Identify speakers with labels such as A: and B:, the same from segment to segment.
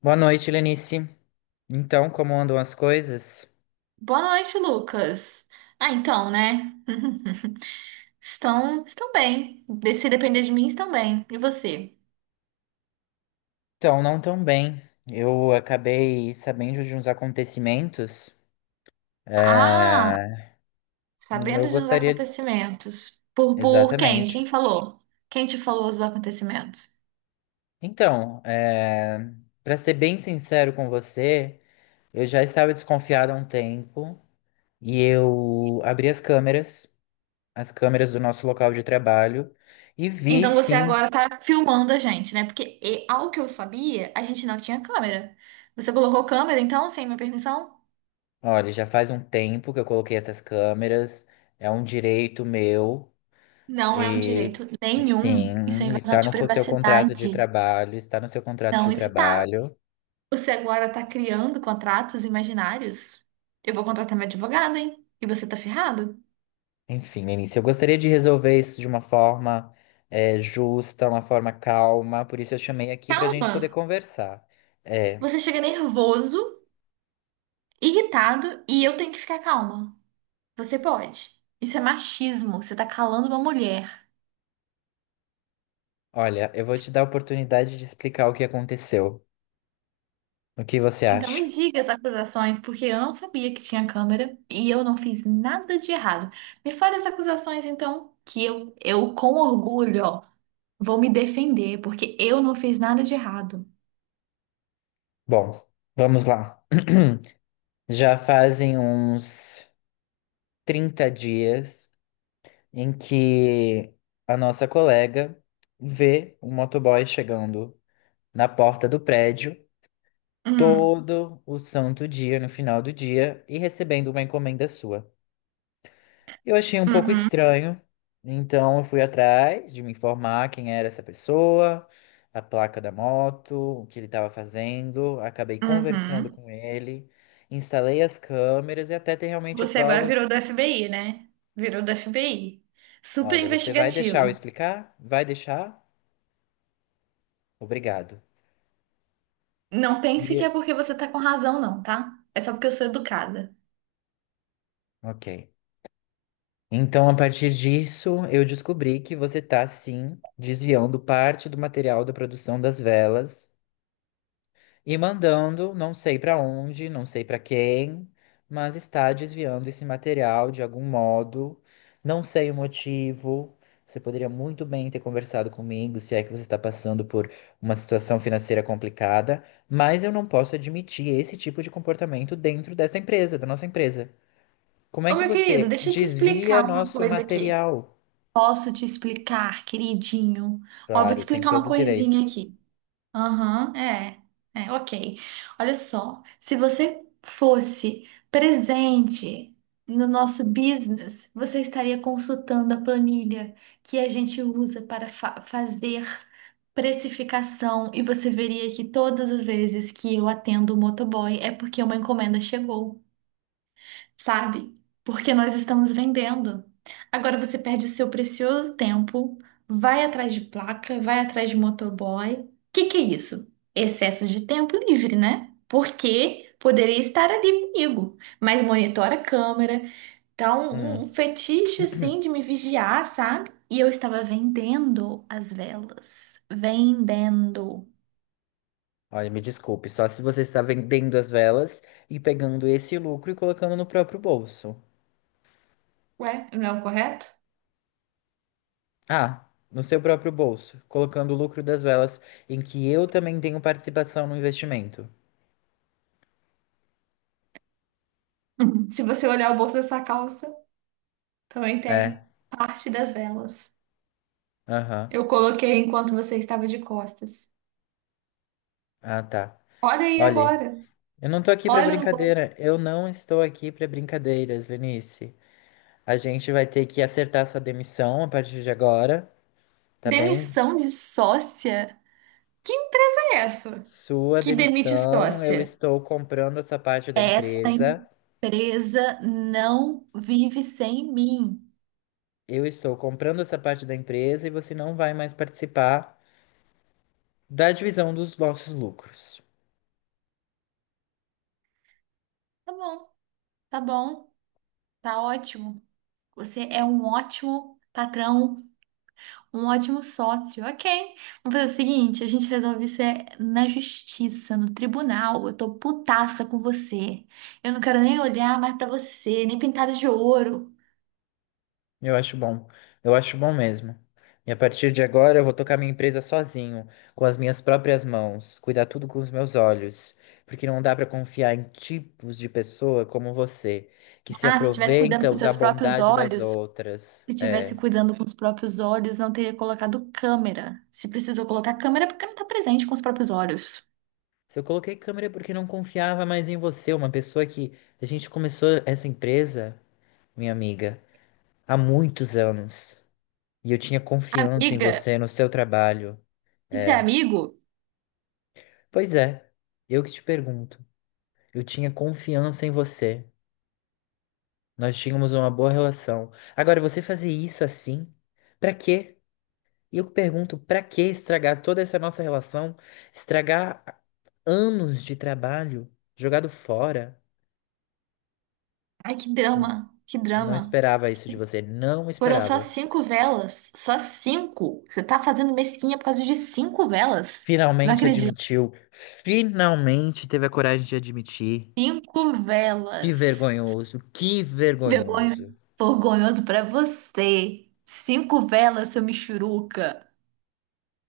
A: Boa noite, Lenice. Então, como andam as coisas?
B: Boa noite, Lucas. Ah, então, né? Estão bem. Se depender de mim, estão bem. E você?
A: Então, não tão bem. Eu acabei sabendo de uns acontecimentos.
B: Ah,
A: É, Eu
B: sabendo de uns
A: gostaria.
B: acontecimentos. Por quem?
A: Exatamente.
B: Quem falou? Quem te falou os acontecimentos?
A: Então, é... Para ser bem sincero com você, eu já estava desconfiado há um tempo e eu abri as câmeras do nosso local de trabalho, e vi
B: Então você
A: sim.
B: agora tá filmando a gente, né? Porque, ao que eu sabia, a gente não tinha câmera. Você colocou câmera, então, sem minha permissão?
A: Olha, já faz um tempo que eu coloquei essas câmeras, é um direito meu.
B: Não é um
A: E
B: direito nenhum. Isso é
A: sim,
B: invasão
A: está
B: de
A: no seu contrato de
B: privacidade.
A: trabalho, está no seu contrato
B: Não
A: de
B: está.
A: trabalho.
B: Você agora está criando contratos imaginários? Eu vou contratar meu advogado, hein? E você tá ferrado?
A: Enfim, Lenice, eu gostaria de resolver isso de uma forma justa, uma forma calma, por isso eu chamei aqui para a gente poder
B: Calma!
A: conversar. É,
B: Você chega nervoso, irritado e eu tenho que ficar calma. Você pode. Isso é machismo. Você tá calando uma mulher.
A: olha, eu vou te dar a oportunidade de explicar o que aconteceu. O que você
B: Então
A: acha?
B: me diga as acusações, porque eu não sabia que tinha câmera e eu não fiz nada de errado. Me fale as acusações, então, que eu com orgulho, ó, vou me defender, porque eu não fiz nada de errado.
A: Bom, vamos lá. Já fazem uns 30 dias em que a nossa colega vê um motoboy chegando na porta do prédio
B: Hum,
A: todo o santo dia, no final do dia, e recebendo uma encomenda sua. Eu achei um pouco
B: uhum,
A: estranho, então eu fui atrás de me informar quem era essa pessoa, a placa da moto, o que ele estava fazendo, acabei conversando
B: uhum.
A: com ele, instalei as câmeras e até ter realmente
B: Você agora
A: provas.
B: virou do FBI, né? Virou do FBI. Super
A: Olha, você vai deixar eu
B: investigativo.
A: explicar? Vai deixar? Obrigado.
B: Não pense que é
A: E,
B: porque você tá com razão, não, tá? É só porque eu sou educada.
A: ok. Então, a partir disso, eu descobri que você está, sim, desviando parte do material da produção das velas e mandando, não sei para onde, não sei para quem, mas está desviando esse material de algum modo. Não sei o motivo. Você poderia muito bem ter conversado comigo se é que você está passando por uma situação financeira complicada, mas eu não posso admitir esse tipo de comportamento dentro dessa empresa, da nossa empresa. Como é
B: Ô,
A: que
B: meu querido,
A: você
B: deixa eu te
A: desvia
B: explicar uma
A: nosso
B: coisa aqui.
A: material?
B: Posso te explicar, queridinho? Ó, vou te
A: Claro, tem
B: explicar
A: todo
B: uma
A: o direito.
B: coisinha aqui. Aham, é, é, ok. Olha só, se você fosse presente no nosso business, você estaria consultando a planilha que a gente usa para fazer precificação e você veria que todas as vezes que eu atendo o motoboy é porque uma encomenda chegou, sabe? Porque nós estamos vendendo. Agora você perde o seu precioso tempo, vai atrás de placa, vai atrás de motoboy. O que que é isso? Excesso de tempo livre, né? Porque poderia estar ali comigo, mas monitora a câmera. Então, um
A: Hum.
B: fetiche assim de me vigiar, sabe? E eu estava vendendo as velas. Vendendo.
A: Olha, me desculpe, só se você está vendendo as velas e pegando esse lucro e colocando no próprio bolso.
B: Ué, não é o correto?
A: Ah, no seu próprio bolso, colocando o lucro das velas em que eu também tenho participação no investimento.
B: Se você olhar o bolso dessa calça, também
A: É,
B: tem parte das velas.
A: aham.
B: Eu coloquei enquanto você estava de costas.
A: Ah, tá.
B: Olha aí
A: Olha,
B: agora.
A: eu não tô aqui pra
B: Olha no bolso.
A: brincadeira. Eu não estou aqui pra brincadeiras, Lenice. A gente vai ter que acertar sua demissão a partir de agora, tá bem?
B: Demissão de sócia? Que empresa é essa
A: Sua
B: que demite
A: demissão, eu
B: sócia?
A: estou comprando essa parte da
B: Essa
A: empresa.
B: empresa não vive sem mim.
A: Eu estou comprando essa parte da empresa e você não vai mais participar da divisão dos nossos lucros.
B: Tá bom, tá bom, tá ótimo. Você é um ótimo patrão. Um ótimo sócio, ok. Vamos fazer o seguinte, a gente resolve isso é na justiça, no tribunal. Eu tô putaça com você. Eu não quero nem olhar mais pra você, nem pintada de ouro.
A: Eu acho bom. Eu acho bom mesmo. E a partir de agora eu vou tocar minha empresa sozinho, com as minhas próprias mãos, cuidar tudo com os meus olhos, porque não dá para confiar em tipos de pessoa como você, que se
B: Ah, se tivesse cuidando com
A: aproveitam da
B: seus próprios
A: bondade das
B: olhos,
A: outras.
B: se tivesse
A: É.
B: cuidando com os próprios olhos, não teria colocado câmera. Se precisou colocar câmera, é porque não tá presente com os próprios olhos.
A: Se eu coloquei câmera é porque não confiava mais em você, uma pessoa que a gente começou essa empresa, minha amiga, há muitos anos. E eu tinha confiança em
B: Amiga,
A: você, no seu trabalho.
B: isso é
A: É.
B: amigo?
A: Pois é, eu que te pergunto. Eu tinha confiança em você. Nós tínhamos uma boa relação. Agora, você fazer isso assim? Pra quê? E eu pergunto, pra que estragar toda essa nossa relação? Estragar anos de trabalho jogado fora?
B: Ai, que drama, que
A: Não
B: drama.
A: esperava isso de você, não
B: Foram só
A: esperava.
B: cinco velas. Só cinco. Você tá fazendo mesquinha por causa de cinco velas? Não
A: Finalmente
B: acredito.
A: admitiu, finalmente teve a coragem de admitir.
B: Cinco
A: Que
B: velas.
A: vergonhoso, que
B: Vergonha.
A: vergonhoso.
B: Vergonhoso pra você. Cinco velas, seu michuruca.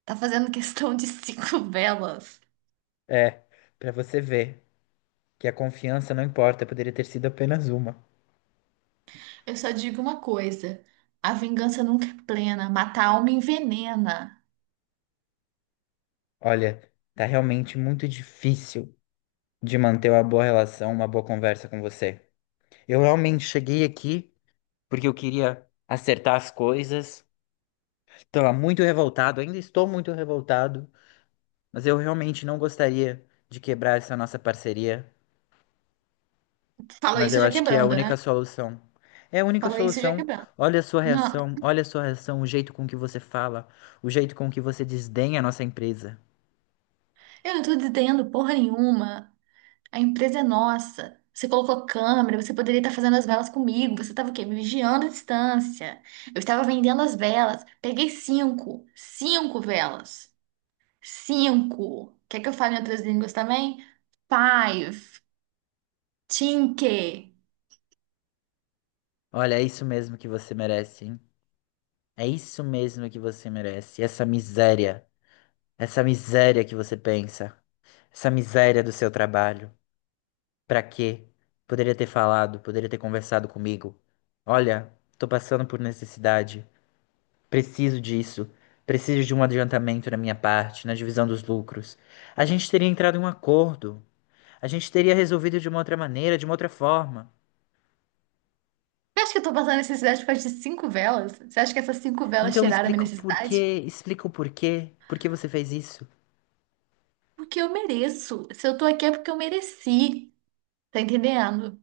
B: Tá fazendo questão de cinco velas.
A: É, pra você ver que a confiança não importa, poderia ter sido apenas uma.
B: Eu só digo uma coisa. A vingança nunca é plena. Matar a alma envenena.
A: Olha, tá realmente muito difícil de manter uma boa relação, uma boa conversa com você. Eu realmente cheguei aqui porque eu queria acertar as coisas. Estava muito revoltado, ainda estou muito revoltado. Mas eu realmente não gostaria de quebrar essa nossa parceria,
B: Falou
A: mas
B: isso
A: eu
B: já
A: acho que é a
B: quebrando,
A: única
B: né?
A: solução. É a única
B: Falou isso já
A: solução.
B: quebrando.
A: Olha a sua
B: Não,
A: reação, olha a sua reação, o jeito com que você fala, o jeito com que você desdenha a nossa empresa.
B: eu não tô dizendo porra nenhuma. A empresa é nossa. Você colocou câmera, você poderia estar fazendo as velas comigo. Você estava o quê? Me vigiando à distância. Eu estava vendendo as velas. Peguei cinco. Cinco velas. Cinco. Quer que eu fale em outras línguas também? Five. Cinque.
A: Olha, é isso mesmo que você merece, hein? É isso mesmo que você merece. Essa miséria que você pensa, essa miséria do seu trabalho. Pra quê? Poderia ter falado, poderia ter conversado comigo. Olha, tô passando por necessidade. Preciso disso. Preciso de um adiantamento na minha parte, na divisão dos lucros. A gente teria entrado em um acordo. A gente teria resolvido de uma outra maneira, de uma outra forma.
B: Você acha que eu estou passando necessidade por causa de cinco velas? Você acha que essas cinco velas
A: Então me
B: tiraram a minha
A: explica o
B: necessidade?
A: porquê, explica o porquê. Por que você fez isso?
B: Porque eu mereço. Se eu tô aqui é porque eu mereci. Tá entendendo?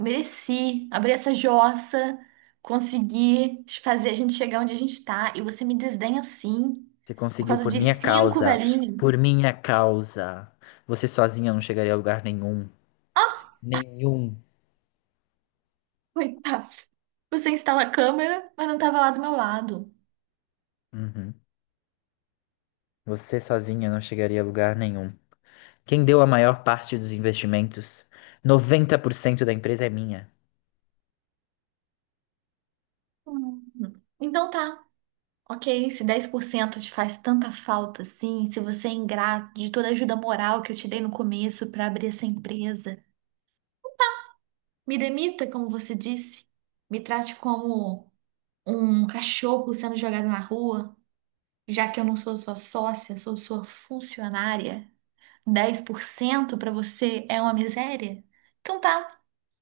B: Mereci abrir essa jossa, consegui fazer a gente chegar onde a gente tá, e você me desdenha assim,
A: Você
B: por
A: conseguiu
B: causa
A: por
B: de
A: minha
B: cinco
A: causa.
B: velhinhos.
A: Por minha causa. Você sozinha não chegaria a lugar nenhum.
B: Ah,
A: Nenhum.
B: coitado. Você instala a câmera, mas não tava lá do meu lado.
A: Uhum. Você sozinha não chegaria a lugar nenhum. Quem deu a maior parte dos investimentos? 90% da empresa é minha.
B: Hum. Então tá, ok. Se 10% te faz tanta falta assim, se você é ingrato de toda a ajuda moral que eu te dei no começo pra abrir essa empresa, me demita, como você disse. Me trate como um cachorro sendo jogado na rua, já que eu não sou sua sócia, sou sua funcionária. 10% para você é uma miséria? Então tá,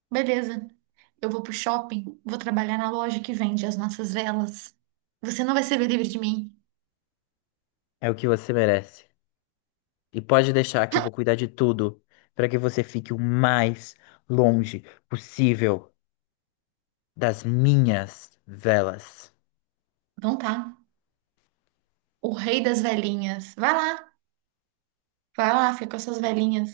B: beleza. Eu vou pro shopping, vou trabalhar na loja que vende as nossas velas. Você não vai se ver livre de mim.
A: É o que você merece. E pode deixar que eu vou cuidar de tudo para que você fique o mais longe possível das minhas velas.
B: Então tá. O rei das velhinhas. Vai lá, fica com as suas velhinhas.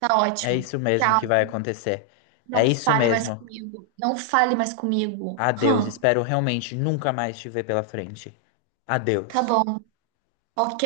B: Tá
A: É
B: ótimo.
A: isso mesmo
B: Tchau.
A: que vai acontecer. É
B: Não
A: isso
B: fale mais
A: mesmo.
B: comigo. Não fale mais comigo.
A: Adeus. Espero realmente nunca mais te ver pela frente.
B: Tá
A: Adeus.
B: bom. Ok.